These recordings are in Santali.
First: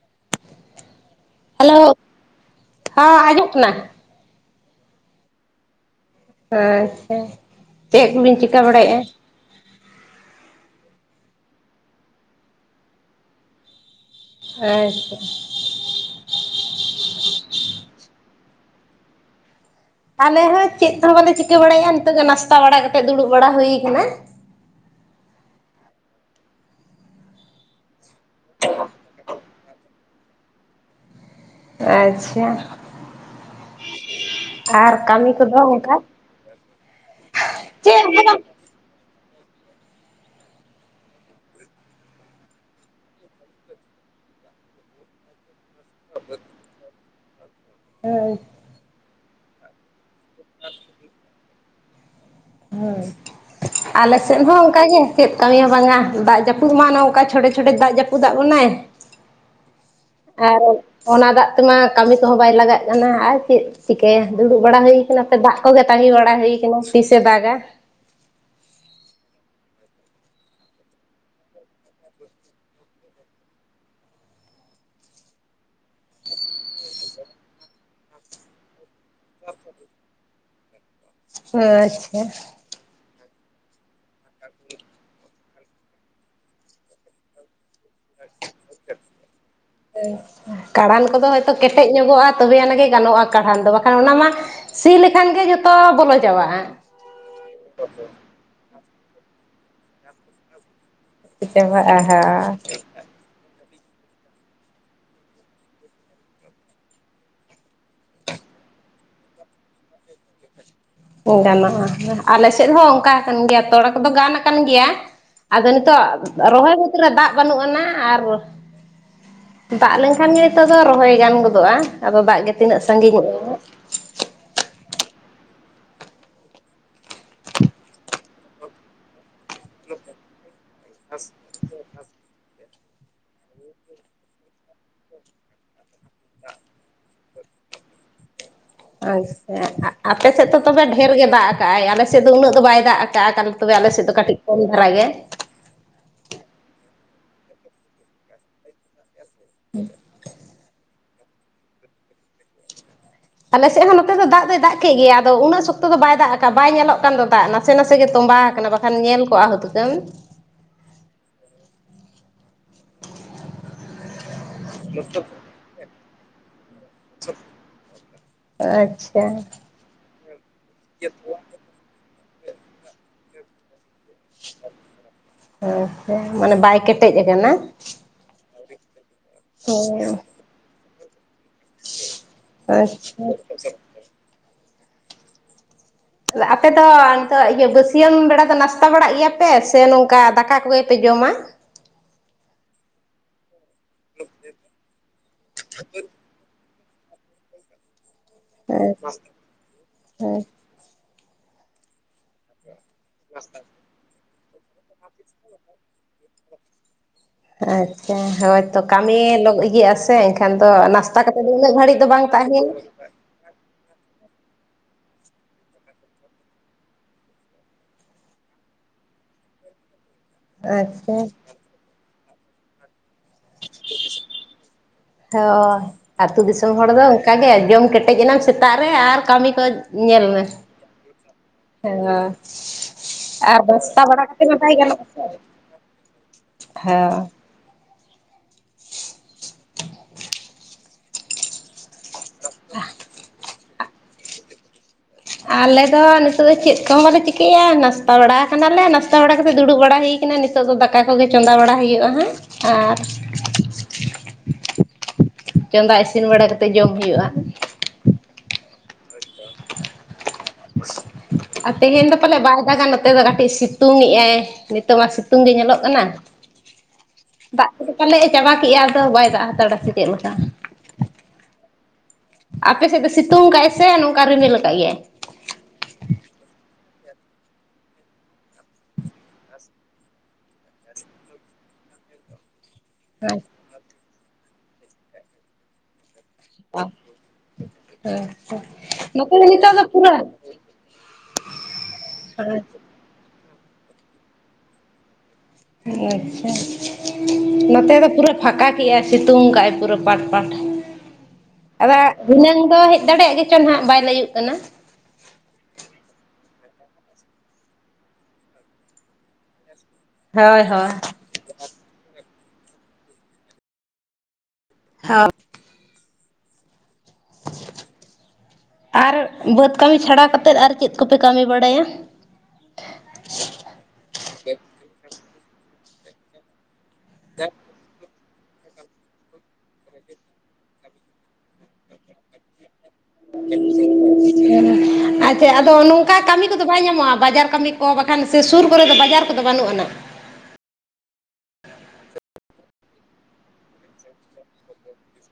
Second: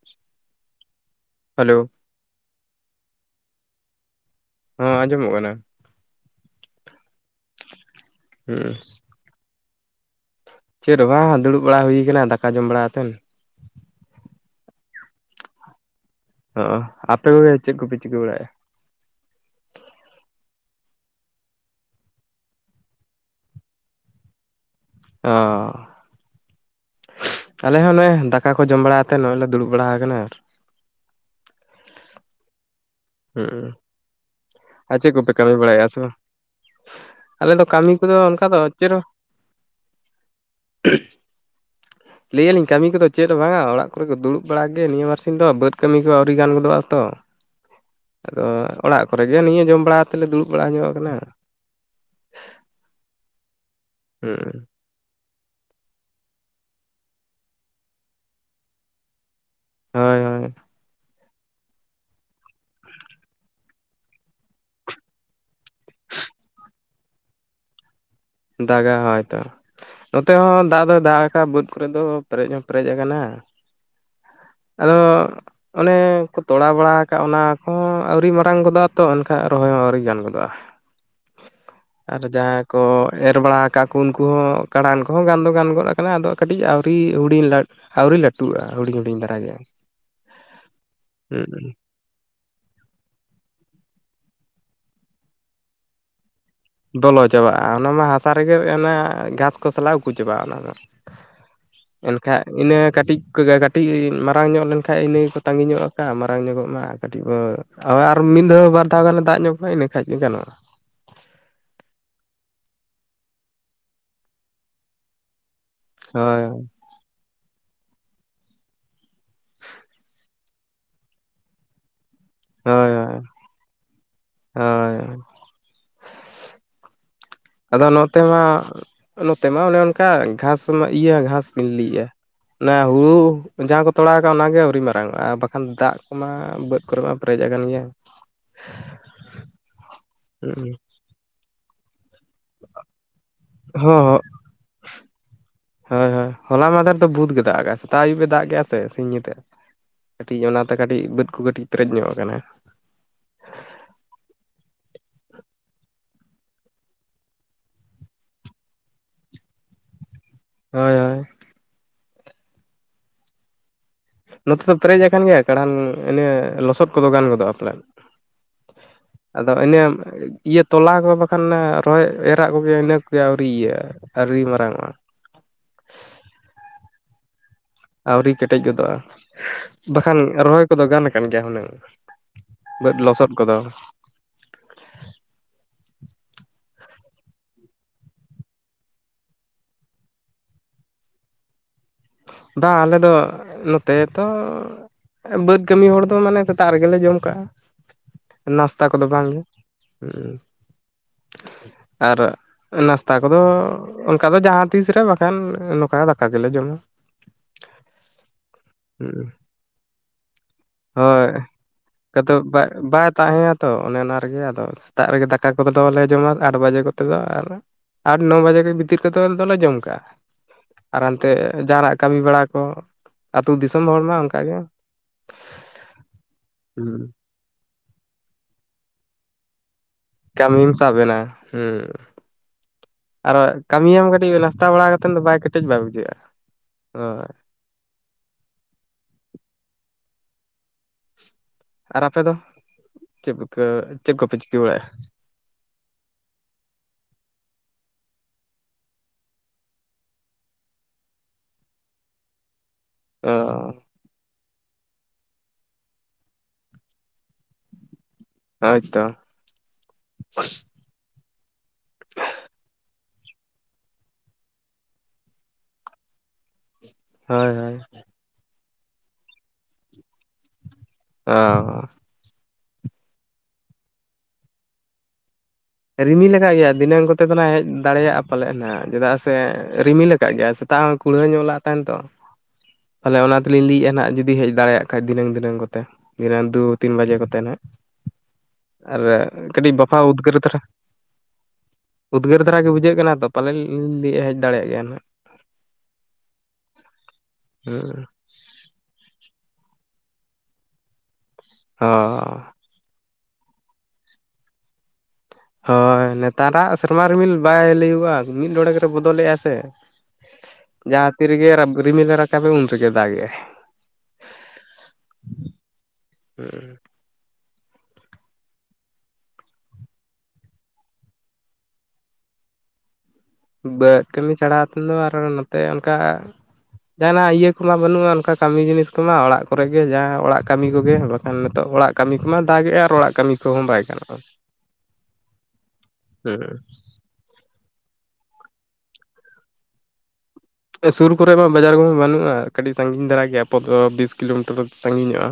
[inaudible] ᱦᱮᱞᱳ, ᱦᱮᱸ ᱟᱡᱚᱜ ᱠᱟᱱᱟ ᱾ ᱦᱚᱸ ᱟᱸᱡᱚᱢᱚᱜ ᱠᱟᱱᱟ ᱾ ᱦᱮ ᱦᱮ ᱪᱮᱫ ᱠᱚᱵᱤᱱ ᱪᱤᱠᱟᱹ ᱦᱩᱸ ᱵᱟᱲᱟᱭᱮᱫᱼᱟ? ᱪᱮᱫ ᱦᱚᱸ ᱵᱟᱝ ᱫᱩᱲᱩᱵ ᱵᱟᱲᱟ ᱦᱩᱭ ᱟᱠᱟᱱᱟ ᱫᱟᱠᱟ ᱡᱚᱢ ᱵᱟᱲᱟᱛᱮᱱ ᱾ ᱦᱮᱸ ᱛᱚ ᱾ ᱚ ᱟᱯᱮ ᱠᱚᱜᱮ ᱪᱮᱫ ᱠᱚᱯᱮ ᱪᱤᱠᱟᱹ ᱵᱟᱲᱟᱮᱭᱟ? ᱟᱞᱮ ᱦᱚᱸ ᱪᱮᱫ ᱛᱮᱦᱚᱸ ᱵᱟᱞᱮ ᱪᱤᱠᱟᱹ ᱵᱟᱲᱟᱮᱭᱟ ᱱᱤᱛᱚᱜ ᱫᱚ ᱱᱟᱥᱛᱟ ᱵᱟᱲᱟ ᱠᱟᱛᱮᱫ ᱫᱩᱲᱩᱵ ᱵᱟᱲᱟ ᱦᱩᱭ ᱟᱠᱟᱱᱟ ᱾ ᱚ ᱟᱞᱮ ᱦᱚᱸ ᱱᱚᱜᱼᱚᱭ ᱫᱟᱠᱟ ᱠᱚ ᱡᱚᱢ ᱵᱟᱲᱟᱛᱮᱱ ᱱᱚᱜᱼᱚᱭ ᱞᱮ ᱫᱩᱲᱩᱵ ᱵᱟᱲᱟ ᱟᱠᱟᱱᱟ, ᱟᱨᱼᱼ ᱟᱪᱪᱷᱟ ᱾ ᱦᱩᱸ ᱟᱨ ᱪᱮᱫ ᱠᱚᱯᱮ ᱠᱟᱹᱢᱤ ᱠᱚᱫᱚ ᱵᱟᱲᱟᱭᱮᱫᱼᱟ ᱚᱱᱠᱟ ᱥᱮ ᱵᱟᱝ? ᱟᱞᱮ ᱫᱚ ᱠᱟᱹᱢᱤ ᱪᱮᱫ ᱦᱚᱸ ᱠᱚᱫᱚ ᱵᱟᱝ ᱚᱱᱠᱟ ᱫᱚ ᱪᱮᱨᱚᱼᱼ [unintelligible] ᱞᱟᱹᱭ ᱟᱹᱞᱤᱧ ᱠᱟᱹᱢᱤ ᱠᱚᱫᱚ ᱪᱮᱫ ᱵᱟᱝᱟ ᱚᱲᱟᱜ ᱠᱚᱨᱮ ᱠᱚ ᱫᱩᱲᱩᱵ ᱵᱟᱲᱟᱜ ᱜᱮ ᱱᱤᱭᱟᱹ ᱵᱟᱨᱥᱤᱧ ᱫᱚ ᱵᱟᱹᱫᱽ ᱠᱟᱹᱢᱤ ᱠᱚ ᱟᱹᱣᱨᱤ ᱜᱟᱱ ᱜᱚᱫᱚᱜᱼᱟ ᱛᱚ ᱾ ᱟᱫᱚ ᱚᱲᱟᱜ ᱠᱚᱨᱮ ᱜᱮ ᱱᱤᱭᱟᱹ ᱡᱚᱢ ᱵᱟᱲᱟ ᱛᱮᱞᱮ ᱫᱩᱲᱩᱵ ᱵᱟᱲᱟ ᱧᱚᱜ ᱠᱟᱱᱟ ᱾ ᱦᱚᱭ, ᱟᱞᱮ ᱥᱮᱱ ᱦᱩᱸ ᱦᱚᱸ ᱚᱱᱠᱟ ᱜᱮ ᱾ ᱪᱮᱫ ᱠᱟᱹᱢᱤ ᱦᱚᱸ ᱵᱟᱝᱟ ᱫᱟᱜ ᱡᱟᱹᱯᱩᱫ ᱢᱟ ᱱᱚᱝᱠᱟ ᱪᱷᱚᱴᱮ ᱪᱷᱚᱴᱮ ᱫᱟᱜ ᱡᱟᱹᱯᱩᱫᱟᱜ ᱵᱚᱱᱟᱭ ᱾ ᱦᱳᱭ ᱦᱳᱭ ᱟᱨ ᱚᱱᱟ ᱫᱟᱜ ᱛᱮᱢᱟ ᱠᱟᱹᱢᱤ ᱠᱚᱦᱚᱸ ᱵᱟᱭ ᱞᱟᱜᱟᱜ ᱠᱟᱱᱟ ᱟᱨ ᱪᱮᱫ ᱪᱤᱠᱟᱹᱭᱟ ᱫᱩᱲᱩᱵ ᱵᱟᱲᱟ ᱦᱩᱭ ᱠᱟᱱᱟ ᱥᱮ ᱫᱟᱜ ᱠᱚᱜᱮ ᱛᱟᱹᱝᱜᱤ ᱵᱟᱲᱟ ᱦᱩᱭ ᱠᱟᱱᱟ ᱛᱤᱥᱮ ᱫᱟᱜᱟ᱾ ᱫᱟᱜᱟ ᱦᱳᱭᱛᱚ᱾ ᱱᱚᱛᱮ ᱦᱚᱸ ᱫᱟᱜ ᱫᱚᱭ ᱫᱟᱜ ᱠᱟᱜᱼᱟ ᱵᱟᱹᱫ ᱠᱚᱨᱮ ᱫᱚ ᱯᱮᱨᱮᱡ ᱦᱚᱸ ᱯᱮᱨᱮᱡ ᱠᱟᱱᱟ, ᱟᱫᱚ ᱚᱱᱮ ᱠᱚ ᱛᱚᱲᱟᱣ ᱵᱟᱲᱟ ᱠᱟᱜᱼᱟ ᱚᱱᱟ ᱠᱚᱦᱚᱸ ᱟᱹᱣᱨᱤ ᱢᱟᱨᱟᱝ ᱜᱚᱫᱚᱜ-ᱟ ᱛᱚ ᱮᱱᱠᱷᱟᱡ ᱨᱚᱦᱚᱭ ᱦᱚᱸ ᱟᱹᱣᱨᱤ ᱜᱟᱱ ᱜᱚᱫᱚᱜ-ᱟ᱾ ᱟᱨ ᱟᱪᱪᱷᱟ ᱡᱟᱦᱟᱸᱭ ᱠᱚ ᱮᱨ ᱵᱟᱲᱟ ᱠᱟᱜᱼᱟ ᱠᱚ ᱩᱱᱠᱩ ᱦᱚᱸ ᱠᱟᱬᱟᱱ ᱠᱚᱦᱚᱸ ᱜᱟᱱ ᱫᱚ ᱜᱟᱱ ᱜᱚᱫ ᱠᱟᱱᱟ ᱟᱫᱚ ᱠᱟᱹᱴᱤᱡ ᱟᱹᱣᱨᱤ ᱦᱩᱰᱤᱧ ᱞᱟ ᱠᱟᱬᱟᱱ ᱠᱚᱫᱚ ᱦᱚᱭᱛᱳ ᱠᱮᱴᱮᱡ ᱧᱚᱜᱚᱜ-ᱟ ᱛᱚᱵᱮ ᱟᱱᱟᱜ ᱜᱮ ᱜᱟᱱᱚᱜ-ᱟ, ᱠᱟᱬᱦᱟᱢ ᱫᱚ ᱵᱟᱠᱷᱟᱱ ᱚᱱᱟ ᱢᱟ ᱥᱤ ᱞᱮᱠᱷᱟᱱ ᱜᱮ ᱡᱚᱛᱚ ᱵᱚᱞᱚ ᱪᱟᱵᱟᱜ-ᱟ᱾ ᱵᱚᱞᱚ ᱪᱟᱵᱟᱜ-ᱟ ᱚᱱᱟᱢᱟ ᱦᱟᱥᱟ ᱨᱮᱜᱮ ᱚᱱᱟ ᱜᱷᱟᱥ ᱠᱚ ᱥᱟᱞᱟᱜ ᱩᱠᱩ ᱪᱟᱵᱟᱜ-ᱟ ᱚᱱᱟ ᱫᱚ᱾ ᱪᱟᱵᱟᱜᱼᱟ ᱮᱱᱠᱷᱟᱡ ᱦᱟᱸ ᱤᱱᱟᱹ ᱠᱟᱹᱴᱤᱡ ᱠᱚᱜᱮ ᱠᱟᱹᱴᱤᱡ ᱢᱟᱨᱟᱝ ᱧᱚᱜ ᱞᱮᱱᱠᱷᱟᱡ ᱤᱱᱟᱹᱜᱮᱠᱚ ᱛᱟᱸᱜᱤ ᱧᱚᱜ ᱠᱟᱜ-ᱟ ᱢᱟᱨᱟᱝ ᱧᱚᱜᱚᱜ ᱢᱟ ᱠᱟᱹᱴᱤᱡ ᱵᱟᱹ ᱦᱳᱭ ᱟᱨ ᱢᱤᱫ ᱫᱷᱟᱣ ᱵᱟᱨ ᱫᱷᱟᱣ ᱜᱟᱱᱮ ᱫᱟᱜ ᱧᱚᱜ ᱠᱷᱟᱡ ᱤᱱᱟᱹᱠᱷᱟᱡ ᱜᱟᱱᱚᱜ-ᱟ᱾ ᱦᱮᱸ ᱜᱟᱱᱚᱜ-ᱟ ᱟᱞᱮ ᱥᱮᱫ ᱦᱚᱸ ᱚᱝᱠᱟ ᱠᱟᱱ ᱜᱮᱭᱟ, ᱛᱚᱲᱟ ᱠᱚᱫᱚ ᱜᱟᱱ ᱠᱟᱱ ᱜᱮᱭᱟ, ᱟᱫᱚ ᱱᱤᱛᱚᱜ ᱦᱳᱭ ᱨᱚᱦᱚᱭ ᱠᱷᱮᱛ ᱨᱮ ᱫᱟᱜ ᱵᱟᱹᱱᱩᱜ ᱟᱱᱟ ᱟᱨ ᱫᱟᱜ ᱞᱮᱱᱠᱷᱟᱱ ᱜᱮ ᱱᱤᱛᱚᱜ ᱫᱚ ᱨᱚᱦᱚᱭ ᱜᱟᱱ ᱜᱚᱫᱚᱜ-ᱟ, ᱟᱫᱚ ᱫᱟᱜ ᱜᱮ ᱛᱤᱱᱟᱹᱜ ᱦᱳᱭ ᱦᱳᱭ ᱥᱟᱺᱜᱤᱧᱚᱜᱼᱟ? ᱦᱳᱭ᱾ ᱟᱫᱚ ᱱᱚᱛᱮ ᱢᱟ ᱱᱚᱛᱮ ᱢᱟ ᱚᱱᱮ ᱚᱝᱠᱟ ᱜᱷᱟᱥ ᱢᱟ ᱤᱭᱟᱹ ᱜᱷᱟᱥ ᱠᱤᱱ ᱞᱟᱹᱭᱮᱜᱼᱟ, ᱚᱱᱟ ᱦᱩᱲᱩ ᱡᱟᱦᱟᱸ ᱠᱚ ᱛᱚᱲᱟᱣ ᱠᱟᱜ ᱚᱱᱟᱜᱮ ᱟᱹᱣᱨᱤ ᱢᱟᱨᱟᱝᱚᱜ-ᱟ, ᱵᱟᱠᱷᱟᱱ ᱫᱟᱜ ᱠᱚᱢᱟ ᱵᱟᱹᱫ ᱠᱚᱨᱮ ᱢᱟ ᱯᱮᱨᱮᱡ ᱠᱟᱱ ᱜᱮᱭᱟ᱾ [inaudible] ᱟᱪᱪᱷᱟ ᱟᱜ ᱟᱯᱮ ᱥᱮᱫ ᱫᱚ ᱦᱚᱸ ᱛᱚᱵᱮ ᱰᱷᱮᱨ ᱜᱮ ᱫᱟᱜ ᱠᱟᱜ-ᱟᱭ ᱟᱞᱮ ᱥᱮᱫ ᱫᱚ ᱩᱱᱟᱹᱜ ᱫᱚ ᱵᱟᱭ ᱫᱟᱜ ᱫᱟᱜ ᱟᱠᱟᱱ ᱛᱚᱵᱮ ᱟᱞᱮ ᱥᱮᱪ ᱫᱚ ᱦᱚᱸ ᱠᱟᱹᱴᱤᱡ ᱠᱚᱢ ᱫᱷᱟᱨᱟ ᱜᱮ, ᱦᱳᱭ ᱦᱳᱭ ᱦᱚᱞᱟ ᱢᱟᱫᱷᱮᱨ ᱫᱚ ᱵᱩᱫ ᱜᱮ ᱫᱟᱜ ᱠᱟᱜᱼᱟᱭ ᱥᱮᱛᱟᱜ ᱟᱹᱭᱩᱵ ᱮ ᱫᱟᱠᱮᱜ-ᱟ ᱥᱮ ᱥᱤᱧᱼᱧᱤᱱᱫᱟᱹ, ᱠᱟᱹᱴᱤᱡ ᱚᱱᱟᱛᱮ ᱠᱟᱹᱴᱤᱡ ᱵᱟᱹᱫ ᱠᱚ ᱠᱟᱹᱴᱤᱡ ᱯᱮᱨᱮᱡ ᱧᱚᱜ ᱠᱟᱱᱟ᱾ ᱟᱞᱮ ᱥᱮᱫ ᱦᱚᱸ ᱱᱚᱛᱮ ᱫᱚ ᱫᱟᱜ ᱫᱚᱭ ᱫᱟᱜ ᱠᱮᱫ ᱜᱮᱭᱟ ᱟᱫᱚ ᱩᱱᱟᱹᱜ ᱥᱚᱠᱛᱚ ᱫᱚ ᱵᱟᱭ ᱫᱟᱜ ᱠᱟᱜ ᱵᱟᱭ ᱧᱮᱞᱚᱜ ᱠᱟᱱ ᱫᱚ ᱫᱟᱜ ᱱᱟᱥᱮ ᱱᱟᱥᱮ ᱜᱮ ᱛᱚᱸᱵᱟ ᱠᱟᱱᱟ, ᱵᱟᱠᱷᱟᱱ ᱧᱮᱞ ᱠᱚᱜᱼᱟ ᱦᱩᱛᱩᱠᱟᱹᱱ ᱦᱳᱭ ᱦᱳᱭ᱾ ᱱᱚᱛᱮ ᱫᱚ ᱯᱮᱨᱮᱡ ᱠᱟᱱ ᱜᱮᱭᱟ ᱠᱟᱲᱦᱟᱱ ᱤᱱᱟᱹ ᱞᱚᱥᱚᱫ ᱠᱚᱫᱚ ᱜᱟᱱ ᱜᱚᱫᱚᱜᱼᱟ ᱯᱮᱨᱟᱭ ᱟᱪᱪᱷᱟ ᱟᱫᱚ ᱤᱱᱟᱹ ᱤᱭᱟᱹ ᱛᱚᱞᱟ ᱠᱚ ᱵᱟᱠᱷᱟᱱ ᱚᱱᱮ ᱦᱚᱭ ᱮᱨᱟᱜ ᱠᱚᱜᱮ ᱤᱱᱟᱹ ᱠᱚᱜᱮ ᱟᱹᱣᱨᱤ ᱤᱭᱟᱹᱜᱼᱟ ᱟᱹᱣᱨᱤ ᱢᱟᱨᱟᱝᱚᱜᱼᱟ᱾ ᱟᱪᱪᱷᱟ ᱢᱟᱱᱮ ᱵᱟᱭ ᱠᱮᱴᱮᱡ ᱠᱟᱱᱟ᱾ ᱟᱹᱣᱨᱤ ᱠᱮᱴᱮᱡ ᱜᱚᱫᱚᱜᱼᱟ ᱵᱟᱠᱷᱟᱱ ᱦᱮᱸ ᱨᱚᱦᱚᱭ ᱠᱚᱫᱚ ᱜᱟᱱ ᱠᱟᱱ ᱜᱮᱭᱟ ᱦᱩᱱᱟᱹᱝ᱾ ᱵᱟᱹᱫ ᱟᱪᱪᱷᱟ ᱞᱚᱥᱚᱫ ᱠᱚᱫᱚ᱾ ᱟᱯᱮ ᱫᱚ ᱱᱤᱛᱚᱜ ᱤᱭᱟᱹ ᱵᱟᱹᱥᱭᱟᱹᱢ ᱵᱮᱲᱟ ᱫᱚ ᱱᱟᱥᱛᱟ ᱵᱟᱲᱟᱜ ᱜᱮᱭᱟᱯᱮ ᱥᱮ ᱱᱚᱝᱠᱟ ᱫᱟᱠᱟ ᱠᱚᱜᱮ ᱯᱮ ᱡᱚᱢᱟ? ᱵᱟᱝ ᱟᱞᱮ ᱫᱚ ᱱᱚᱛᱮ ᱛᱚ ᱵᱟᱹᱫ ᱠᱟᱹᱢᱤ ᱦᱚᱲ ᱫᱚ ᱢᱟᱱᱮ ᱥᱮᱛᱟᱜ ᱨᱮᱜᱮᱞᱮ ᱡᱚᱢ ᱠᱟᱜᱼᱟ ᱱᱟᱥᱛᱟ ᱠᱚᱫᱚ ᱵᱟᱝ ᱜᱮ᱾ ᱟᱪᱪᱷᱟ ᱟᱨ ᱱᱟᱥᱛᱟ ᱠᱚᱫᱚ ᱚᱝᱠᱟ ᱫᱚ ᱡᱟᱦᱟᱸ ᱛᱤᱥ ᱨᱮ ᱵᱟᱠᱷᱟᱱ ᱱᱚᱠᱟ ᱫᱟᱠᱟ ᱜᱮᱞᱮ ᱡᱚᱢᱟ᱾ ᱟᱪᱪᱷᱟ ᱦᱳᱭᱛᱚ ᱠᱟᱹᱢᱤᱭᱮ ᱞᱚ ᱤᱭᱟᱹᱜ ᱟᱥᱮ᱾ ᱮᱱᱠᱷᱟᱱ ᱫᱚ ᱱᱟᱥᱛᱟ ᱦᱳᱭ ᱠᱟᱛᱮᱫ ᱫᱚ ᱩᱱᱟᱹᱜ ᱜᱷᱟᱹᱲᱤᱡ ᱫᱚ ᱵᱟᱝ ᱟᱫᱚ ᱛᱟᱦᱮᱸᱱ ᱦᱩᱭᱩᱜ ᱵᱟᱭ ᱛᱟᱦᱮᱸᱭᱮᱛ ᱛᱚ ᱚᱱᱮ ᱚᱱᱟ ᱨᱮᱜᱮ ᱟᱫᱚ ᱥᱮᱛᱟᱜ ᱨᱮᱜᱮ ᱫᱟᱠᱟ ᱠᱚᱫᱚ ᱫᱚᱞᱮ ᱡᱚᱢᱟ ᱟᱴ ᱵᱟᱡᱮ ᱠᱚᱛᱮ ᱫᱚ ᱟᱨ ᱟᱴ ᱱᱚ ᱵᱟᱡᱮ ᱜᱮ ᱵᱷᱤᱛᱤᱨ ᱛᱮᱫᱚ ᱫᱚᱞᱮ ᱡᱚᱢ ᱠᱟᱜᱼᱟ᱾ ᱟᱨ ᱟᱪᱪᱷᱟ ᱦᱟᱱᱛᱮ ᱡᱟᱦᱟᱱᱟᱜ ᱠᱟᱹᱢᱤ ᱵᱟᱲᱟ ᱠᱚ ᱟᱛᱩ ᱫᱤᱥᱚᱢ ᱦᱚᱲᱢᱟ ᱚᱱᱠᱟ ᱜᱮ᱾ ᱦᱳᱭ ᱟᱹᱛᱩ ᱫᱤᱥᱚᱢ ᱦᱚᱲ ᱦᱩᱸ ᱫᱚ ᱚᱱᱠᱟ ᱜᱮ ᱡᱚᱢ ᱠᱮᱴᱮᱡ ᱮᱱᱟᱢ ᱥᱮᱛᱟᱜ ᱨᱮ ᱟᱨ ᱠᱟᱹᱢᱤ ᱠᱚ ᱧᱮᱞ ᱢᱮ ᱠᱟᱹᱢᱤᱢ ᱥᱟᱵ ᱮᱱᱟ ᱦᱩᱸ ᱟᱨᱚ ᱟᱪ ᱟᱨ ᱱᱟᱥᱛᱟ ᱠᱟᱹᱢᱤᱭᱟᱢ ᱵᱟᱲᱟ ᱠᱟᱹᱴᱤᱡ ᱠᱟᱛᱮ ᱢᱟ ᱱᱟᱥᱛᱟ ᱵᱟᱭ ᱵᱟᱲᱟ ᱜᱟᱱᱚᱜ ᱠᱟᱛᱮᱫ ᱫᱚ ᱵᱟᱭ ᱠᱮᱴᱮᱡ ᱵᱟᱭ ᱵᱩᱡᱷᱟᱹᱜᱼᱟ ᱟ᱾ ᱦᱮᱸ ᱦᱳᱭ ᱟᱨ ᱟᱯᱮ ᱫᱚ ᱪᱮᱫ ᱪᱮᱫ ᱠᱚᱯᱮ ᱪᱤᱠᱟᱹ ᱵᱟᱲᱟᱭᱮᱫ-ᱟ᱾ ᱟᱞᱮ ᱫᱚ ᱱᱤᱛᱚᱜ ᱫᱚ ᱪᱮᱫ ᱠᱚ ᱦᱚᱸ ᱵᱟᱞᱮ ᱪᱤᱠᱟᱹᱭᱟ ᱱᱟᱥᱛᱟ ᱵᱟᱲᱟ ᱠᱟᱱᱟᱞᱮ ᱱᱟᱥᱛᱟ ᱵᱟᱲᱟ ᱠᱟᱛᱮᱫ ᱫᱩᱲᱩᱵ ᱵᱟᱲᱟ ᱦᱩᱭ ᱱᱤᱛᱚᱜ ᱫᱚ ᱫᱟᱠᱟ ᱠᱚᱜᱮ ᱪᱚᱸᱫᱟ ᱵᱟᱲᱟ ᱦᱩᱭᱩᱜᱼᱟ ᱦᱟᱸᱜ ᱟᱨ ᱚ ᱪᱚᱸᱫᱟ ᱤᱥᱤᱱ ᱵᱟᱲᱟ ᱠᱟᱛᱮᱜ ᱡᱚᱢ ᱦᱩᱭᱩᱜᱼᱟ᱾ ᱦᱟᱭ ᱛᱚ᱾ [inaudible] [inaudible] ᱟᱨ ᱛᱮᱦᱮᱧ ᱫᱚ ᱯᱟᱞᱮᱜ ᱵᱟᱭ ᱫᱟᱜᱟ ᱱᱚᱛᱮ ᱫᱚ ᱠᱟᱹᱴᱤᱡ ᱥᱤᱛᱩᱝ ᱮᱸᱟᱭ ᱱᱤᱛᱚᱜ ᱢᱟ ᱥᱤᱛᱩᱝ ᱜᱮ ᱧᱮᱞᱚᱜ ᱠᱟᱱᱟ᱾ [inaudible] ᱫᱟᱜ ᱦᱳᱭ ᱠᱚᱫᱚ ᱯᱟᱞᱮᱜ ᱮ ᱪᱟᱵᱟ ᱠᱮᱫᱮᱜᱼᱟ ᱟᱫᱚ ᱵᱟᱭ ᱫᱟᱜ ᱦᱟᱛᱟᱲ ᱥᱮ ᱪᱮᱫ ᱞᱮᱠᱟ᱾ ᱚ ᱟᱯᱮᱥᱮᱫ ᱫᱚ ᱥᱤᱛᱩᱝ ᱟᱠᱟᱜᱟᱭ ᱥᱮ ᱱᱚᱝᱠᱟ ᱨᱤᱢᱤᱞ ᱟᱠᱟᱫ ᱜᱮᱟᱭ? ᱨᱤᱢᱤᱞ ᱠᱟᱜ ᱜᱮᱭᱟ ᱫᱤᱱᱟᱹᱱ ᱠᱚᱛᱮ ᱫᱚ ᱱᱟᱦᱟᱸ ᱦᱮᱡ ᱫᱟᱲᱮᱭᱟᱜᱼᱟ ᱯᱟᱞᱮᱫ ᱱᱟᱦᱟᱸᱜ ᱪᱮᱫᱟᱜ ᱥᱮ ᱨᱤᱢᱤᱞ ᱟᱠᱟᱫ ᱜᱮᱭᱟᱭ ᱥᱮ᱾ ᱥᱤᱛᱟᱜ ᱦᱚᱸ ᱠᱩᱲᱦᱟᱹ ᱧᱚᱜ ᱞᱟᱜ ᱛᱟᱦᱮᱱ ᱛᱚ ᱛᱟᱦᱞᱮ ᱚᱱᱟ ᱛᱮᱞᱤᱧ ᱞᱟᱹᱭᱮᱫᱼᱟ ᱱᱟᱦᱟᱸᱜ ᱡᱩᱫᱤ ᱦᱮᱡ ᱫᱟᱲᱮᱭᱟᱜ ᱠᱷᱟᱡ ᱫᱷᱤᱱᱟᱹᱝ ᱫᱷᱤᱹᱝ ᱠᱚᱛᱮ᱾ ᱫᱷᱤᱱᱟᱹᱝ ᱫᱩ ᱟᱪᱪᱷᱟ ᱛᱤᱱ ᱵᱟᱡᱮ ᱠᱚᱛᱮ ᱱᱟᱦᱟᱸᱜ ᱟᱪᱪᱷᱟ ᱟᱨ ᱱᱚᱛᱮ ᱫᱚ ᱠᱟᱹᱴᱤᱡ ᱱᱤᱛᱚᱜ ᱫᱚ ᱵᱟᱯᱷᱟ ᱯᱩᱨᱟᱹ ᱩᱫᱽᱜᱟᱹᱨ ᱫᱷᱟᱨᱟ᱾ [inaudible] ᱩᱫᱽᱜᱟᱹᱨ ᱫᱷᱟᱨᱟ ᱜᱮ ᱵᱩᱡᱷᱟᱹᱜ ᱠᱟᱱᱟ ᱛᱚ ᱯᱟᱞᱮᱜᱞᱤᱧ ᱞᱟᱹᱭᱮᱜᱟ ᱦᱮᱡ ᱫᱟᱲᱮᱭᱟᱜ ᱜᱮᱭᱟ ᱱᱟᱦᱟᱸᱜ᱾ ᱟᱪᱪᱷᱟ ᱟᱪᱪᱷᱟ ᱱᱚᱛᱮ ᱦᱩᱸ ᱫᱚ ᱯᱩᱨᱟᱹ ᱯᱷᱟᱠᱟ ᱠᱟᱭ ᱥᱤᱛᱩᱝ ᱠᱟᱜᱼᱟᱭ ᱯᱩᱨᱟᱹ ᱯᱟᱴ ᱯᱟᱴ ᱟᱫᱚ ᱚ ᱫᱷᱤᱱᱟᱹᱝ ᱫᱚ ᱫᱟᱲᱮᱭᱟᱜ ᱜᱮᱪᱚ ᱱᱟᱦᱟᱸᱜ ᱵᱟᱭ ᱞᱟᱹᱭᱜ ᱠᱟᱱᱟ᱾ ᱦᱳᱭ ᱱᱮᱛᱟᱨᱟᱜ ᱥᱮᱨᱢᱟ ᱨᱤᱢᱤᱞ ᱵᱟᱭ ᱞᱟᱹᱭᱜᱼᱟ ᱢᱤᱫ ᱲᱚᱲᱮᱠ ᱨᱮ ᱵᱚᱫᱚᱞᱮᱜᱼᱟ ᱥᱮ᱾ ᱦᱳᱭ ᱦᱳᱭ ᱡᱟᱦᱟᱸ ᱛᱤᱨᱮᱜᱮ ᱨᱤᱢᱤᱞᱮ ᱨᱟᱠᱟᱵᱮᱜᱼᱟ ᱩᱱᱚᱱᱜᱮ ᱫᱟᱜᱮᱜᱼᱟᱭ᱾ ᱦᱸ ᱦᱩᱸ ᱟᱨ ᱵᱟᱹᱫᱽ ᱠᱟᱹᱢᱤ ᱪᱷᱟᱲᱟ ᱠᱟᱛᱮᱫ ᱟᱨ ᱪᱮᱫ ᱠᱚᱯᱮ ᱠᱟᱹᱢᱤ ᱵᱟᱲᱟᱭᱟ? ᱵᱟᱹᱫᱽ ᱠᱟᱹᱢᱤ ᱪᱷᱟᱲᱟ ᱠᱟᱛᱮ ᱢᱟ ᱟᱨᱚ ᱱᱚᱛᱮ ᱚᱱᱠᱟ ᱡᱟᱦᱟᱱᱟᱜ ᱤᱭᱟᱹ ᱠᱚᱢᱟ ᱵᱟᱹᱱᱩᱜᱼᱟ ᱚᱱᱠᱟ ᱠᱟᱹᱢᱤ ᱡᱤᱱᱤᱥ ᱠᱚᱢᱟ᱾ ᱚᱲᱟᱜ ᱠᱚᱨᱮᱜ ᱜᱮ ᱡᱟᱦᱟᱸ ᱚᱲᱟᱜ ᱠᱟᱹᱢᱤ ᱠᱚᱜᱮ ᱵᱟᱠᱷᱟᱱ ᱱᱤᱛᱚᱜ ᱚᱲᱟᱜ ᱠᱟᱹᱢᱤ ᱠᱚᱢᱟ ᱫᱟᱜᱮᱜᱼᱟ ᱟᱨ ᱚᱲᱟᱜ ᱠᱟᱹᱢᱤ ᱠᱚᱦᱚᱸ ᱵᱟᱭ ᱜᱟᱱᱚᱜᱼᱟ ᱟᱪᱪᱷᱟ ᱟᱫᱚ ᱱᱚᱝᱠᱟ ᱠᱟᱹᱢᱤ ᱠᱚᱫᱚ ᱦᱮᱸ ᱵᱟᱭ ᱧᱟᱢᱚᱜᱼᱟ ᱵᱟᱡᱟᱨ ᱠᱟᱹᱢᱤ ᱠᱚ? ᱵᱟᱠᱷᱟᱱ ᱥᱮ ᱥᱩᱨ ᱠᱚᱨᱮ ᱫᱚ ᱵᱟᱡᱟᱨ ᱠᱚᱫᱚ ᱵᱟᱹᱱᱩᱜ ᱟᱱᱟ᱾ ᱥᱩᱨ ᱠᱚᱨᱮ ᱢᱟ ᱵᱟᱡᱟᱨ ᱠᱚᱫᱚ ᱵᱟᱹᱱᱩᱜᱼᱟ ᱠᱟᱹᱴᱤᱡ ᱥᱟᱸᱹᱜᱤᱧ ᱫᱷᱟᱨᱟ ᱜᱮᱭᱟ ᱯᱳ ᱵᱤᱥ ᱠᱤᱞᱳᱢᱤᱴᱟᱨ ᱥᱟᱺᱜᱤᱧᱚᱜᱼᱟ᱾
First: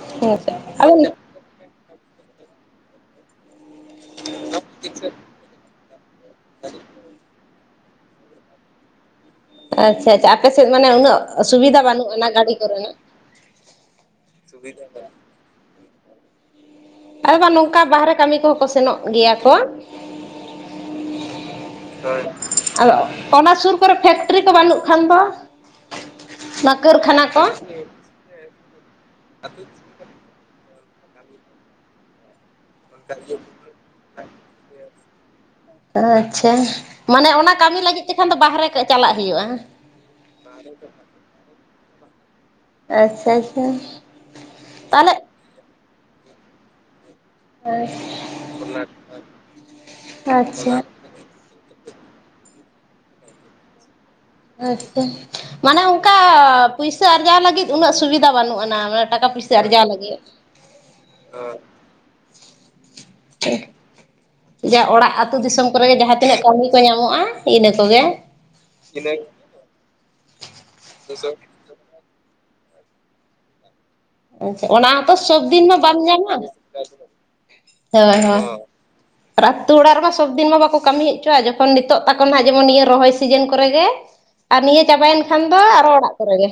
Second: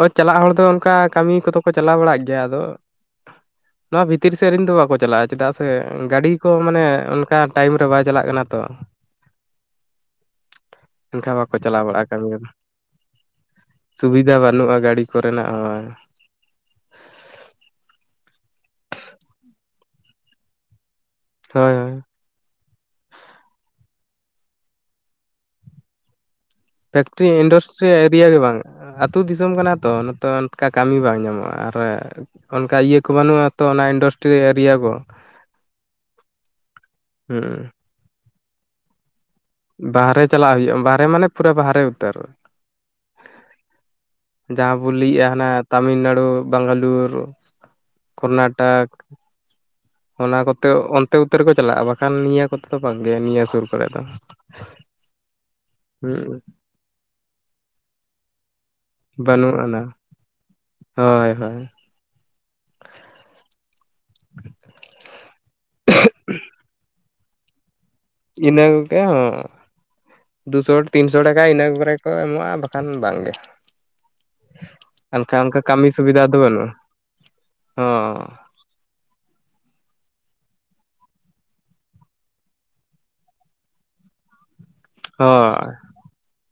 ᱚ ᱦᱮᱸ ᱪᱟᱞᱟᱜ ᱥᱮ ᱦᱚᱲ ᱫᱚ ᱚᱱᱠᱟ ᱟᱫᱚ ᱠᱟᱹᱢᱤ ᱠᱚᱫᱚ ᱠᱚ ᱪᱟᱞᱟᱣ ᱵᱟᱲᱟᱜ ᱜᱮᱭᱟ ᱟᱫᱚ ᱱᱚᱣᱟ ᱵᱷᱤᱛᱤᱨ ᱥᱮᱫ ᱨᱤᱱ ᱫᱚ ᱵᱟᱠᱚ ᱪᱟᱞᱟᱜᱼᱟ ᱪᱮᱫᱟᱜ ᱥᱮ ᱜᱟᱹᱰᱤ ᱠᱚ ᱢᱟᱱᱮ ᱚᱱᱠᱟ ᱴᱟᱭᱤᱢ ᱨᱮ ᱵᱟᱭ ᱪᱟᱞᱟᱜ ᱠᱟᱱᱟ᱾ ᱛᱚ ᱟᱪᱪᱷᱟ ᱟᱪᱪᱷᱟ ᱟᱯᱮᱥᱮᱫ ᱢᱟᱱᱮ ᱩᱱᱟᱹᱜ ᱮᱱᱠᱷᱟᱱ ᱵᱟᱠᱚ ᱥᱩᱵᱤᱫᱷᱟ ᱪᱟᱞᱟᱣ ᱵᱟᱹᱱᱩᱜ ᱵᱟᱲᱟᱜᱼᱟ ᱠᱟᱹᱢᱤ ᱟᱱᱟ ᱨᱮᱫᱚ ᱜᱟᱹᱰᱤ ᱠᱚᱨᱮᱱᱟᱜ᱾ ᱥᱩᱵᱤᱫᱷᱟ ᱵᱟᱹᱱᱩᱜᱼᱟ ᱜᱟᱹᱰᱤ ᱠᱚᱨᱮᱱᱟᱜ ᱦᱳᱭ᱾ ᱟᱨ ᱵᱟᱝ ᱱᱚᱝᱠᱟ ᱵᱟᱦᱨᱮ ᱠᱟᱹᱢᱤ ᱠᱚᱦᱚᱸ ᱠᱚ ᱥᱮᱱᱚᱜ ᱜᱮᱭᱟ ᱠᱚ᱾ ᱦᱳᱭ ᱦᱳᱭ ᱟᱫᱚ ᱚᱱᱟ ᱥᱩᱨ ᱠᱚᱨᱮ ᱯᱷᱮᱠᱴᱨᱤ ᱠᱚ ᱵᱟᱹᱱᱩᱜ ᱠᱷᱟᱱ ᱫᱚ᱾ ᱚᱱᱟ ᱠᱟᱹᱨᱠᱷᱟᱱᱟ ᱯᱷᱮᱠᱴᱨᱤ ᱠᱚ ᱤᱱᱰᱟᱥᱴᱨᱤ ᱮᱨᱤᱭᱟ ᱜᱮ ᱵᱟᱝ ᱟᱹᱛᱩ ᱫᱤᱥᱚᱢ ᱠᱟᱱᱟ ᱛᱚ ᱱᱚᱛᱚ ᱚᱱᱠᱟ ᱠᱟᱹᱢᱤ ᱵᱟᱝ ᱧᱟᱢᱚᱜ-ᱟ ᱟᱨ ᱚᱱᱠᱟ ᱤᱭᱟᱹ ᱠᱚ ᱵᱟᱹᱱᱩᱜ-ᱟ ᱛᱚ ᱚᱱᱟ ᱤᱱᱰᱚᱥᱴᱨᱤ ᱮᱨᱤᱭᱟ ᱠᱚ᱾ ᱟᱪᱪᱷᱟ ᱢᱟᱱᱮ ᱚᱱᱟ ᱦᱩᱸ ᱠᱟᱹᱢᱤ ᱞᱟᱹᱜᱤᱫ ᱛᱮᱠᱷᱟᱱ ᱫᱚ ᱵᱟᱦᱨᱮ ᱪᱟᱞᱟᱜ ᱦᱩᱭᱩᱜ-ᱟ᱾ ᱵᱟᱦᱨᱮ ᱪᱟᱞᱟᱜ ᱦᱩᱭᱩᱜ-ᱟ ᱵᱟᱦᱨᱮ ᱢᱟᱱᱮ ᱯᱩᱨᱟᱹ ᱵᱟᱦᱨᱮ ᱩᱛᱟᱹᱨ᱾ ᱟᱪᱪᱷᱟ ᱟᱪᱪᱷᱟ ᱡᱟᱦᱟᱸ ᱵᱚᱱ ᱛᱟᱦᱚᱞᱮ ᱞᱟᱹᱭᱮᱜ-ᱟ ᱦᱟᱱᱟ ᱛᱟᱢᱤᱞᱱᱟᱹᱲᱩ, ᱵᱟᱝᱜᱟᱞᱩᱨ ᱠᱚᱨᱱᱟᱴᱟᱠ ᱚᱱᱟ ᱠᱚᱛᱮ ᱟᱪᱪᱷᱟ ᱛᱮ ᱩᱛᱟᱹᱨ ᱠᱚ ᱪᱟᱞᱟᱜ-ᱟ ᱵᱟᱠᱷᱟᱱ ᱱᱤᱭᱟᱹ ᱠᱚᱛᱮ ᱫᱚ ᱵᱟᱝ ᱜᱮ ᱱᱤᱭᱟᱹ ᱥᱩᱨ ᱠᱚᱨᱮᱜ ᱫᱚ᱾ ᱟᱪᱪᱷᱟ ᱢᱟᱱᱮ ᱚᱝᱠᱟ ᱦᱩᱸ ᱯᱩᱭᱥᱟᱹ ᱟᱨᱡᱟᱣ ᱞᱟᱹᱜᱤᱫ ᱩᱱᱟᱹᱜ ᱥᱩᱵᱤᱫᱟ ᱵᱟᱹᱱᱩᱜ ᱟᱱᱟ ᱴᱟᱠᱟ ᱯᱩᱭᱥᱟᱹ ᱵᱟᱹᱱᱩᱜ ᱟᱱᱟ ᱟᱨᱡᱟᱣ ᱞᱟᱹᱜᱤᱫ᱾ ᱦᱳᱭ ᱦᱳᱭ ᱡᱟ ᱚᱲᱟᱜ ᱟᱹᱛᱩ ᱫᱤᱥᱚᱢ ᱠᱚᱨᱮᱜᱮ ᱡᱟᱦᱟᱸ ᱛᱤᱱᱟᱹᱜ ᱠᱟᱹᱢᱤ ᱠᱚ ᱧᱟᱢᱚᱜ-ᱟ ᱤᱱᱟᱹ ᱠᱚᱜᱮ᱾ ᱤᱱᱟ ᱠᱚᱸ ᱜᱮ ᱫᱩᱥᱚ ᱛᱤᱱᱥᱚ ᱴᱟᱠᱟ ᱤᱱᱟ ᱠᱚᱨᱮ ᱠᱚ ᱮᱢᱚᱜ-ᱟ ᱵᱟᱠᱷᱟᱱ ᱵᱟᱝᱜᱮ, ᱟᱪᱪᱷᱟ ᱚᱱᱟ ᱦᱚᱸᱛᱚ ᱦᱟᱞᱠᱟ ᱚᱝᱠᱟ ᱥᱚᱵᱫᱤᱱ ᱢᱟ ᱠᱟᱹᱢᱤ ᱵᱟᱢ ᱥᱩᱵᱤᱫᱟ ᱧᱟᱢᱟ ᱫᱚ ᱦᱳᱭ ᱦᱳᱭ ᱵᱟᱹᱱᱩᱜ-ᱟ᱾ᱦᱚᱸ [inaudible] ᱟᱨ ᱟᱹ ᱛᱩ ᱚᱲᱟᱜ ᱨᱮᱢᱟ ᱥᱚᱵᱽᱫᱤᱱ ᱢᱟ ᱵᱟᱠᱚ ᱠᱟᱹᱢᱤ ᱦᱮᱪᱚᱣᱟ ᱡᱚᱠᱷᱚᱱ ᱱᱤᱛᱚᱜ ᱛᱟᱠᱚ ᱱᱦᱟᱜ ᱡᱮᱢᱚᱱ ᱱᱤᱭᱟᱹ ᱨᱚᱦᱚᱭ ᱥᱤᱡᱤᱱ ᱠᱚᱨᱮ ᱜᱮ [inaudible] ᱟᱨ ᱱᱤᱭᱟᱹ ᱪᱟᱵᱟᱭᱮᱱ ᱠᱷᱟᱱ ᱫᱚ ᱦᱳᱭ ᱟᱨᱚ ᱚᱲᱟᱜ ᱠᱚᱨᱮ ᱜᱮ᱾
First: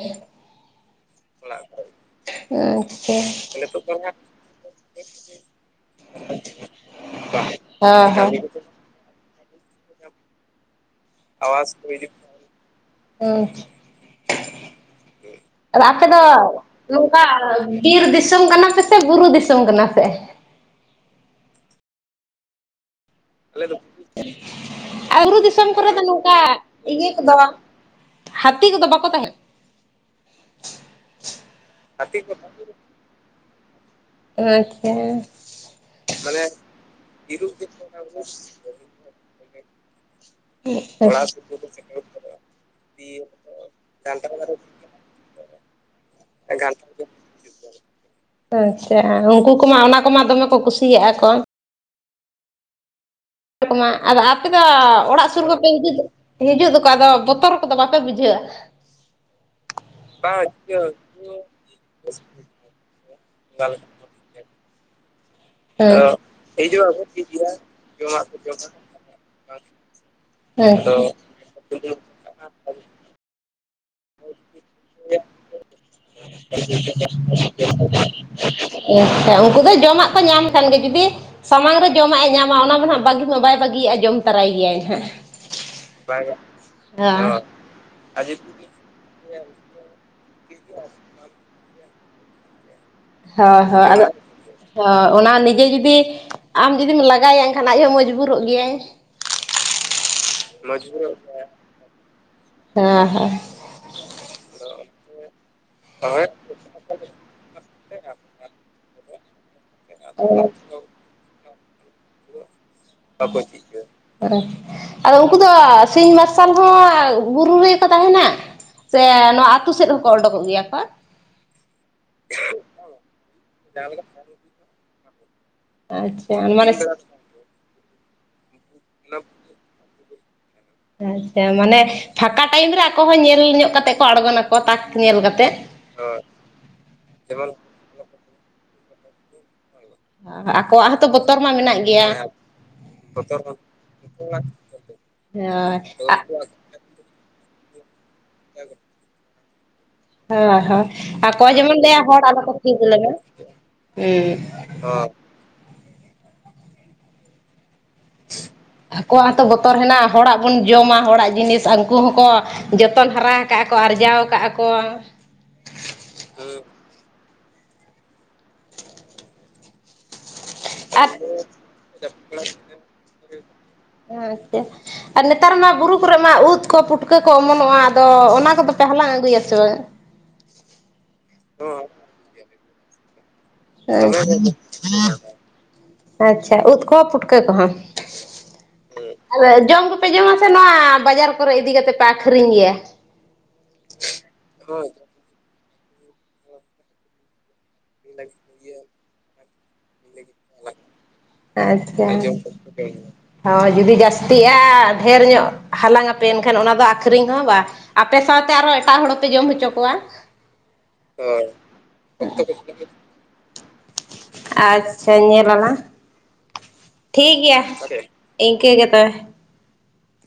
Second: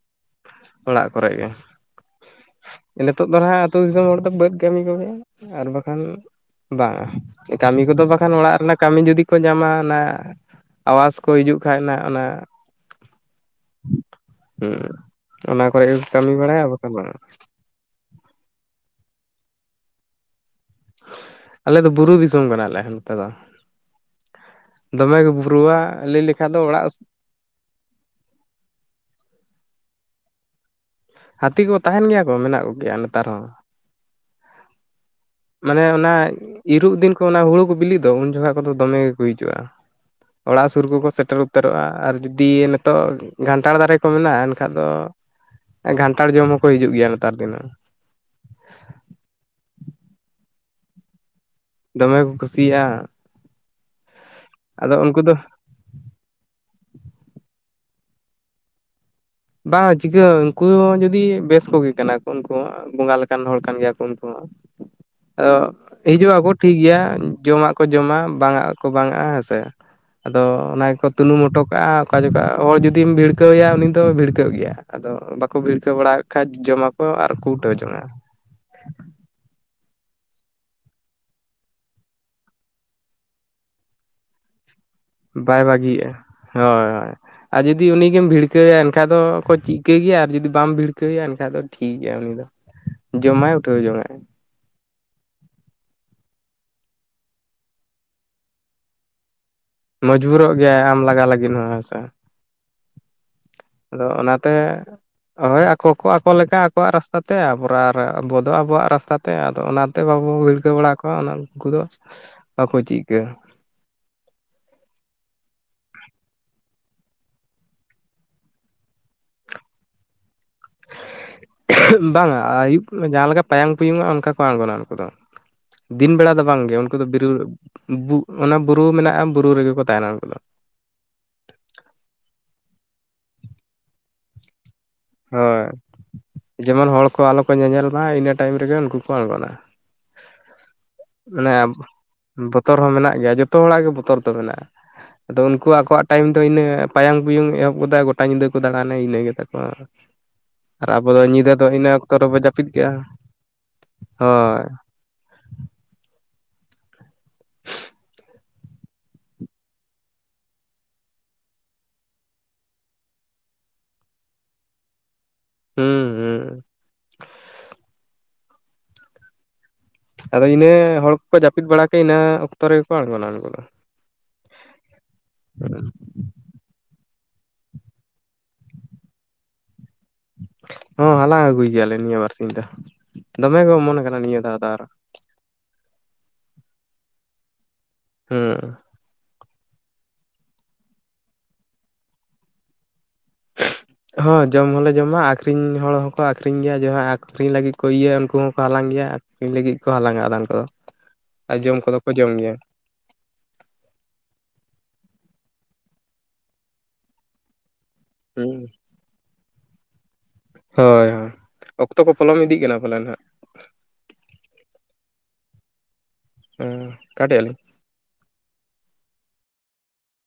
ᱚᱲᱟᱜ ᱠᱚᱨᱮᱜ ᱜᱮ᱾ ᱟᱪᱪᱷᱟ ᱱᱤᱛᱚᱜ ᱫᱚ ᱱᱦᱟᱸᱜ ᱟᱹᱛᱩ ᱫᱤᱥᱚᱢ ᱦᱚᱲ ᱫᱚ ᱵᱟᱹᱫᱽ ᱠᱟᱹᱢᱤ ᱠᱚᱜᱮ ᱟᱨ ᱵᱟᱠᱷᱟᱱ ᱵᱟᱝᱟ ᱠᱟᱹᱢᱤ ᱠᱚᱫᱚ ᱦᱳᱭ ᱵᱟᱠᱷᱟᱱ ᱦᱳᱭ ᱚᱲᱟᱜ ᱨᱮᱱᱟᱜ ᱠᱟᱹᱢᱤ ᱡᱩᱫᱤ ᱠᱚ ᱧᱟᱢᱟ ᱚᱱᱟ ᱟᱵᱟᱥ [inaudible] ᱚᱱᱟ ᱟᱫᱚ ᱠᱚᱨᱮ ᱟᱯᱮ ᱜᱮᱠᱚ ᱫᱚ ᱠᱟᱹᱢᱤ ᱵᱟᱲᱟᱭᱟ ᱵᱟᱠᱷᱟᱱ ᱵᱟᱝ ᱱᱚᱝᱠᱟ ᱵᱤᱨ ᱫᱤᱥᱚᱢ ᱠᱟᱱᱟ ᱯᱮ ᱥᱮ ᱵᱩᱨᱩ ᱫᱤᱥᱚᱢ ᱠᱟᱱᱟ ᱯᱮ? ᱟᱞᱮ ᱫᱚ ᱵᱩᱨᱩ ᱫᱤᱥᱚᱢ ᱠᱟᱱᱟᱞᱮ᱾ ᱛᱮᱫᱚ ᱫᱚᱢᱮ ᱟᱨ ᱜᱮ ᱵᱩᱨᱩ ᱫᱤᱥᱚᱢ ᱵᱩᱨᱩᱣᱟ ᱠᱚᱨᱮ ᱫᱚ ᱞᱟᱹᱭ ᱞᱮᱠᱷᱟᱱ ᱫᱚ ᱚᱲᱟᱜ [inaudible] ᱦᱟᱛᱤ ᱠᱚᱫᱚ ᱵᱟᱠᱚ ᱛᱟᱦᱮᱸ? ᱦᱟᱛᱤ ᱠᱚ ᱛᱟᱦᱮᱱ ᱜᱮᱭᱟ ᱠᱚ ᱢᱮᱱᱟᱜ ᱠᱚᱜᱮᱭᱟ ᱱᱮᱛᱟᱨ ᱦᱚᱸ᱾ ᱟᱪᱪᱷᱟ ᱢᱟᱱᱮ ᱚᱱᱟ ᱤᱨᱚᱜ ᱫᱤᱱ ᱠᱚ ᱚᱱᱟ ᱦᱩᱲᱩ ᱠᱚ ᱵᱤᱞᱤᱜ ᱫᱚ ᱩᱱ ᱡᱚᱠᱷᱟᱡ ᱠᱚᱫᱚ ᱫᱚᱢᱮ ᱜᱮᱠᱚ ᱦᱤᱡᱩᱜ-ᱟ᱾ ᱚᱲᱟᱜ ᱥᱩᱨ ᱠᱚᱠᱚ ᱥᱮᱴᱮᱨ ᱩᱛᱟᱹᱨᱚᱜ-ᱟ ᱟᱨ ᱡᱩᱫᱤ ᱱᱤᱛᱚᱜ ᱜᱷᱟᱱᱴᱟᱲ ᱫᱟᱨᱮ ᱠᱚ ᱢᱮᱱᱟᱜ-ᱟ ᱮᱱᱠᱷᱟᱜ ᱫᱚ ᱜᱷᱟᱱᱴᱟᱲ ᱡᱚᱢ ᱦᱚᱸᱠᱚ ᱦᱤᱡᱩᱜ ᱜᱮᱭᱟ ᱱᱮᱛᱟᱨ ᱫᱤᱱᱟᱹ᱾ ᱟᱪᱪᱷᱟ ᱩᱱᱠᱩ ᱠᱚᱢᱟ ᱚᱱᱟ ᱠᱚᱢᱟ ᱫᱚᱢᱮ ᱠᱚ ᱠᱩᱥᱤᱭᱟᱜ-ᱟ ᱠᱚ᱾ ᱰᱚᱢᱮ ᱠᱚ ᱠᱩᱥᱤᱭᱟᱜ-ᱟ᱾ ᱟᱫᱚ ᱟᱯᱮ ᱫᱚ ᱩᱱᱠᱩ ᱚᱲᱟᱜ ᱫᱚ ᱥᱩᱨ ᱦᱤᱡᱩᱜ ᱫᱚᱠᱚ ᱟᱫᱚ ᱵᱚᱛᱚᱨ ᱠᱚᱫᱚ ᱵᱟᱯᱮ ᱵᱩᱡᱷᱟᱹᱣᱟ? ᱵᱟᱝ ᱪᱤᱠᱟᱹᱜ ᱩᱝᱠᱩ ᱡᱩᱫᱤ ᱵᱮᱥ ᱠᱚᱜᱮ ᱠᱟᱱᱟ ᱠᱚ ᱩᱱᱠᱩ ᱦᱚᱸ ᱵᱚᱸᱜᱟ ᱞᱮ ᱠᱟᱱ ᱦᱚᱲ ᱠᱟᱱ ᱜᱮᱭᱟ ᱠᱚ ᱩᱱᱠᱩ ᱦᱚᱸ᱾ ᱟᱫᱚ ᱦᱮᱸ ᱦᱤᱡᱩᱜ ᱟᱠᱚ ᱴᱷᱤᱠ ᱜᱮᱭᱟ ᱡᱚᱢᱟᱜ ᱠᱚ ᱡᱚᱢᱟ ᱵᱟᱝᱟᱜ ᱠᱚ ᱵᱟᱝᱟᱜ-ᱟ ᱦᱮᱸ ᱥᱮ ᱟᱫᱚ ᱦᱮᱸ ᱚᱱᱟ ᱜᱮᱠᱚ ᱛᱩᱱᱩᱢ ᱦᱚᱴᱚ ᱠᱟᱜ-ᱟ᱾ ᱚᱠᱟ ᱡᱩᱠᱷᱟᱜ ᱦᱚᱲ ᱡᱩᱫᱤᱢ ᱵᱷᱤᱲᱠᱟᱹᱣ ᱮᱭᱟ ᱩᱱᱤ ᱫᱚ ᱠᱟᱹᱜ ᱜᱮᱭᱟ ᱟᱫᱚ ᱵᱟᱠᱚ ᱵᱷᱤᱲᱠᱟᱹᱣ ᱵᱟᱲᱟ ᱠᱷᱟᱡ ᱡᱚᱢᱟᱠᱚ ᱟᱨ ᱠᱚ ᱩᱴᱟᱹᱣ ᱪᱟᱞᱟᱜ-ᱟ᱾ ᱟᱪᱪᱷᱟ ᱩᱱᱠᱩ ᱫᱚ ᱡᱚᱢᱟᱜ ᱠᱚ ᱧᱟᱢ ᱠᱷᱟᱱ ᱜᱮ ᱡᱩᱫᱤ ᱥᱟᱢᱟᱝ ᱨᱮ ᱡᱚᱢᱟᱜ ᱮ ᱧᱟᱢᱟ ᱚᱱᱟ ᱫᱚ ᱱᱦᱟᱸᱜ ᱵᱟᱹᱜᱤ ᱢᱟ ᱵᱟᱭ ᱵᱟᱹᱜᱤᱭᱟᱜ-ᱟ ᱡᱚᱢ ᱛᱟᱨᱟᱭ ᱜᱮᱭᱟᱭ ᱦᱟᱸᱜ᱾ ᱵᱟᱭ ᱵᱟᱹᱜᱤᱭᱟᱜ-ᱟ ᱦᱚᱭ ᱦᱚᱸ ᱟᱨ ᱡᱩᱫᱤ ᱩᱱᱤ ᱜᱮᱢ ᱵᱷᱤᱲᱠᱟᱹᱣᱭᱟ ᱮᱱᱠᱷᱟᱡ ᱫᱚ ᱚᱠᱚᱭ ᱪᱤᱜ ᱛᱮ ᱜᱮᱭᱟ ᱟᱨ ᱡᱩᱫᱤ ᱵᱟᱢ ᱵᱷᱤᱲᱠᱟᱹᱣᱮᱭᱟ ᱮᱱᱠᱷᱟᱡ ᱫᱚ ᱴᱷᱤᱠ ᱜᱮᱭᱟ ᱩᱱᱤ ᱫᱚ᱾ ᱦᱚᱭ ᱡᱚᱢᱟᱭ ᱩᱴᱷᱟᱹᱣ ᱦᱚᱭ ᱟᱫᱚᱼᱼ ᱡᱚᱝᱟᱭ ᱚ ᱚᱱᱟ ᱱᱤᱡᱮ ᱡᱩᱫᱤ ᱟᱢ ᱡᱩᱫᱤᱢ ᱞᱟᱜᱟᱭᱮᱭᱟ ᱮᱱᱠᱷᱟᱱ ᱟᱡᱦᱚᱸ ᱢᱚᱡᱽᱵᱩᱨᱚᱜ ᱜᱮᱭᱟᱭ᱾ ᱢᱚᱡᱽᱵᱩᱨᱚᱜ ᱜᱮᱭᱟᱭ ᱟᱢ ᱞᱟᱜᱟ ᱞᱟᱹᱜᱤᱱ ᱦᱚᱸ ᱦᱮᱸᱥᱮ᱾ ᱦᱮᱸ ᱦᱮᱸ ᱟᱫᱚ ᱚᱱᱟᱛᱮ ᱦᱚᱭ ᱟᱠᱚ ᱠᱚ ᱟᱠᱚ ᱞᱮᱠᱟ ᱟᱠᱚᱣᱟᱜ ᱨᱟᱥᱛᱼᱼ ᱟ ᱛᱮ ᱟᱵᱨᱟ ᱨᱮ ᱟᱵᱚ ᱫᱚ ᱟᱵᱚᱣᱟᱜ ᱨᱟᱥᱛᱟ ᱛᱮ ᱟᱫᱚ ᱚᱱᱟᱛᱮ ᱵᱟᱵᱚ ᱚ ᱵᱷᱤᱲᱠᱟᱹᱣ ᱵᱟᱲᱟ ᱠᱚᱣᱟ ᱚᱱᱟᱼᱼ ᱠᱚᱫᱚᱼᱼ ᱵᱟᱠᱚ ᱪᱤᱠᱟᱹ [unintelligible] ᱟᱫᱚ ᱩᱱᱠᱩ ᱫᱚ ᱥᱤᱧ ᱢᱟᱨᱥᱟᱞ ᱦᱚᱸ ᱵᱩᱨᱩ ᱨᱮᱜᱮᱠᱚ ᱛᱟᱦᱮᱱᱟᱼᱼ ᱥᱮ ᱱᱚᱶᱟ ᱟᱛᱩ ᱥᱮᱫ ᱦᱚᱸᱠᱚ ᱚᱰᱚᱠᱚᱜ ᱜᱮᱭᱟ? ᱠᱚ [unintelligible] ᱵᱟᱝᱟ ᱟᱭᱩᱵ ᱡᱟᱦᱟᱸ ᱞᱮᱠᱟ ᱯᱟᱭᱟᱝ ᱯᱩᱭᱩᱝᱚᱜᱼᱟ ᱚᱱᱠᱟ ᱠᱚ ᱟᱬᱜᱚᱱᱟ ᱩᱱᱠᱩ ᱫᱚ᱾ ᱫᱤᱱ ᱵᱮᱲᱟ ᱟᱪᱪᱷᱟ ᱫᱚ ᱢᱟᱱᱮ ᱵᱟᱝᱜᱮ ᱩᱱᱠᱩ ᱫᱚ ᱵᱤᱨᱩ ᱚᱱᱟ ᱵᱩᱨᱩ ᱢᱮᱱᱟᱜᱼᱟ ᱵᱩᱨᱩ ᱨᱮᱜᱮ ᱠᱚ ᱛᱟᱦᱮᱱᱟ ᱩᱱᱠᱩ ᱫᱚ᱾ ᱟᱪᱷᱟ ᱢᱟᱱᱮ ᱯᱷᱟᱸᱠᱟ ᱴᱟᱭᱤᱢ ᱨᱮ ᱟᱠᱚ ᱦᱚᱸ ᱧᱮᱞ ᱧᱚᱜ ᱠᱟᱛᱮᱜ ᱠᱚ ᱟᱬᱜᱚᱱᱟᱼᱼ ᱠᱚ ᱛᱟᱠ ᱧᱮᱞᱼᱼ ᱦᱚᱭ ᱡᱮᱢᱚᱱ ᱦᱚᱲ ᱠᱚ ᱟᱞᱚ ᱠᱚ ᱧᱮᱧᱮᱞ ᱢᱟ ᱤᱱᱟᱹ ᱴᱟᱭᱤᱢ ᱨᱮᱜᱮ ᱩᱱᱠᱩ ᱠᱚ ᱟᱬᱜᱚᱱᱟ᱾ ᱟᱠᱚᱣᱟᱜ ᱦᱚᱸᱛᱚ ᱵᱚᱛᱚᱨ ᱢᱟ ᱢᱟᱱᱮ ᱢᱮᱱᱟᱜ ᱜᱮᱭᱟ ᱵᱚᱛᱚᱨ ᱦᱚᱸ ᱢᱮᱱᱟᱜ ᱜᱮᱭᱟ ᱡᱚᱛᱚ ᱦᱚᱲᱟᱜ ᱜᱮ ᱵᱚᱛᱚᱨ ᱫᱚ ᱢᱮᱱᱟᱜᱼᱟ᱾ ᱟᱫᱚ ᱩᱱᱠᱩ ᱦᱳᱭ ᱟᱠᱚᱣᱟᱜ ᱴᱟᱭᱤᱢ ᱫᱚ ᱤᱱᱟᱹ ᱯᱟᱭᱟᱝ ᱯᱩᱭᱩᱝ ᱮᱦᱚᱵ ᱜᱚᱫᱟ ᱜᱚᱴᱟ ᱧᱤᱫᱟᱹ ᱠᱚ ᱫᱟᱬᱟᱱᱟ ᱤᱱᱟᱹ ᱜᱮᱛᱟ ᱠᱚᱼᱼ ᱦᱚ ᱦᱚ ᱟᱨ ᱠᱚᱭ ᱡᱮᱢᱚᱱ ᱞᱮᱭᱟ ᱚᱠᱛᱚ ᱦᱚᱲ ᱨᱮᱵᱚ ᱟᱞᱚ ᱠᱚ ᱡᱟᱹᱯᱤᱫ ᱛᱤᱱᱜᱩ ᱠᱮᱜᱼᱟ ᱞᱮᱢᱟ ᱦᱳᱭ [inaudible] ᱦᱚᱸ ᱟᱠᱚᱣᱟᱜ ᱦᱚᱸᱛᱚ ᱵᱚᱛᱚᱨ ᱦᱮᱱᱟᱜᱼᱟ ᱦᱚᱲᱟᱜ ᱵᱚᱱ ᱡᱚᱢᱟ ᱦᱚᱲᱟᱜ ᱡᱤᱱᱤᱥ ᱟᱱᱠᱩ ᱦᱚᱸᱠᱚᱼᱼ ᱡᱚᱛᱚᱱ ᱦᱟᱨᱟ ᱟᱠᱟᱜ ᱟᱠᱚ ᱟᱨᱡᱟᱣ ᱟᱠᱟᱜ ᱟᱠᱚ᱾ [unintelligible] ᱦᱮᱸ ᱟᱫᱚ ᱤᱱᱟᱹ ᱟᱨ ᱦᱚᱲ ᱠᱚᱠᱚ ᱡᱟᱹᱯᱤᱫ ᱵᱟᱲᱟ ᱠᱮᱜ ᱤᱱᱟᱹ ᱚᱠᱛᱚ ᱨᱮᱜᱮ ᱠᱚ ᱟᱲᱜᱚᱱᱟ ᱩᱱᱠᱩᱫᱚ᱾ ᱟᱪᱷᱟ ᱟᱨ ᱱᱮᱛᱟᱨ ᱢᱟ ᱵᱩᱨᱩ ᱠᱚᱨᱮ ᱢᱟ ᱩᱫ ᱠᱚ ᱯᱩᱴᱼᱼ ᱠᱟᱹ ᱠᱚ ᱚᱢᱚᱱᱚᱜᱼᱟ ᱟᱫᱚ ᱚᱱᱟ ᱠᱚᱫᱚ ᱯᱮ ᱦᱟᱞᱟᱝ ᱟᱹᱜᱩᱭᱟ ᱥᱮ ᱵᱟᱝ? ᱦᱚ ᱦᱟᱞᱟᱝ ᱟᱹᱜᱩᱭ ᱜᱮᱭᱟᱞᱮ ᱱᱤᱭᱟᱹ ᱵᱟᱨᱥᱤᱧ ᱫᱚ ᱫᱚᱢᱮ ᱜᱮ ᱚᱢᱚᱱ ᱟᱠᱟᱱᱟ ᱱᱤᱭᱟᱹ ᱫᱷᱟᱣ ᱫᱚ ᱟᱨᱼᱼ ᱟᱪᱷᱟ ᱩᱫ ᱠᱚ ᱯᱩᱴᱠᱟᱹ ᱠᱚᱦᱚᱸ ᱠᱟ. ᱟ ᱟᱨ ᱡᱚᱢ ᱠᱚᱯᱮ ᱡᱚᱢ ᱟ ᱥᱮ ᱵᱟᱝ ᱵᱟᱡᱟᱨ ᱠᱚᱨᱮ ᱤᱫᱤ ᱠᱟᱛᱮ ᱯᱮ ᱟᱠᱷᱨᱤᱧ ᱜᱮᱭᱟ? [unintelligible] ᱦᱚᱸ ᱡᱚᱢ ᱦᱚᱸᱞᱮ ᱡᱚᱢᱟ ᱟᱠᱠᱷᱨᱤᱧ ᱦᱚᱲ ᱦᱚᱸᱠᱚ ᱟᱠᱷᱨᱤᱧ ᱜᱮᱭᱟ ᱡᱟᱦᱟᱸ ᱟᱠᱷᱨᱤᱧ ᱞᱟᱜᱤᱫᱼᱼ ᱠᱚ ᱤᱭᱟᱹᱭᱟ ᱩᱱᱠᱩ ᱦᱚᱸᱠᱚ ᱦᱟᱞᱟᱝ ᱜᱮᱭᱟ ᱟᱠᱷᱨᱤᱧ ᱞᱟᱹᱜᱤᱫ ᱠᱚ ᱦᱟᱞᱟᱝᱟ ᱟᱫᱷᱟᱱ ᱠᱚ ᱟᱨ ᱡᱚᱢ ᱠᱚᱫᱚ ᱠᱚ ᱡᱚᱢ ᱜᱮᱭᱟ᱾ [unintelligible] ᱦᱚ ᱡᱩᱫᱤ ᱡᱟᱹᱥᱛᱤᱜᱼᱟ ᱫᱷᱮᱨ ᱧᱚᱜ ᱦᱟᱞᱟᱝ ᱟᱯᱮ ᱮᱱᱠᱷᱟᱱ ᱚᱱᱟ ᱫᱚ ᱟᱠᱠᱷᱨᱤᱧ ᱦᱚᱸ ᱵᱟᱼᱼ ᱟᱯᱮ ᱥᱟᱶᱛᱮ ᱦᱩᱸ ᱟᱨᱚ ᱮᱴᱟᱜ ᱦᱚᱲ ᱦᱚᱸᱯᱮ ᱡᱚᱢ ᱦᱚᱪᱚ ᱠᱚᱣᱟ᱾ ᱦᱚᱭ ᱦᱚᱭ ᱚᱠᱛᱚ ᱠᱚ ᱯᱚᱞᱚᱢ ᱤᱫᱤᱜ ᱠᱟᱱᱟ ᱯᱟᱞᱮᱱ ᱦᱟᱸᱜ᱾ ᱟᱪᱷᱟ ᱧᱮᱞ ᱟᱞᱟᱝ ᱦᱮᱸ ᱴᱷᱤᱠ ᱠᱟᱴᱮᱜ ᱟᱹᱞᱤᱧ ᱜᱮᱭᱟ᱾ ᱤᱱᱠᱟ. ᱜᱮ ᱛᱚᱵᱮ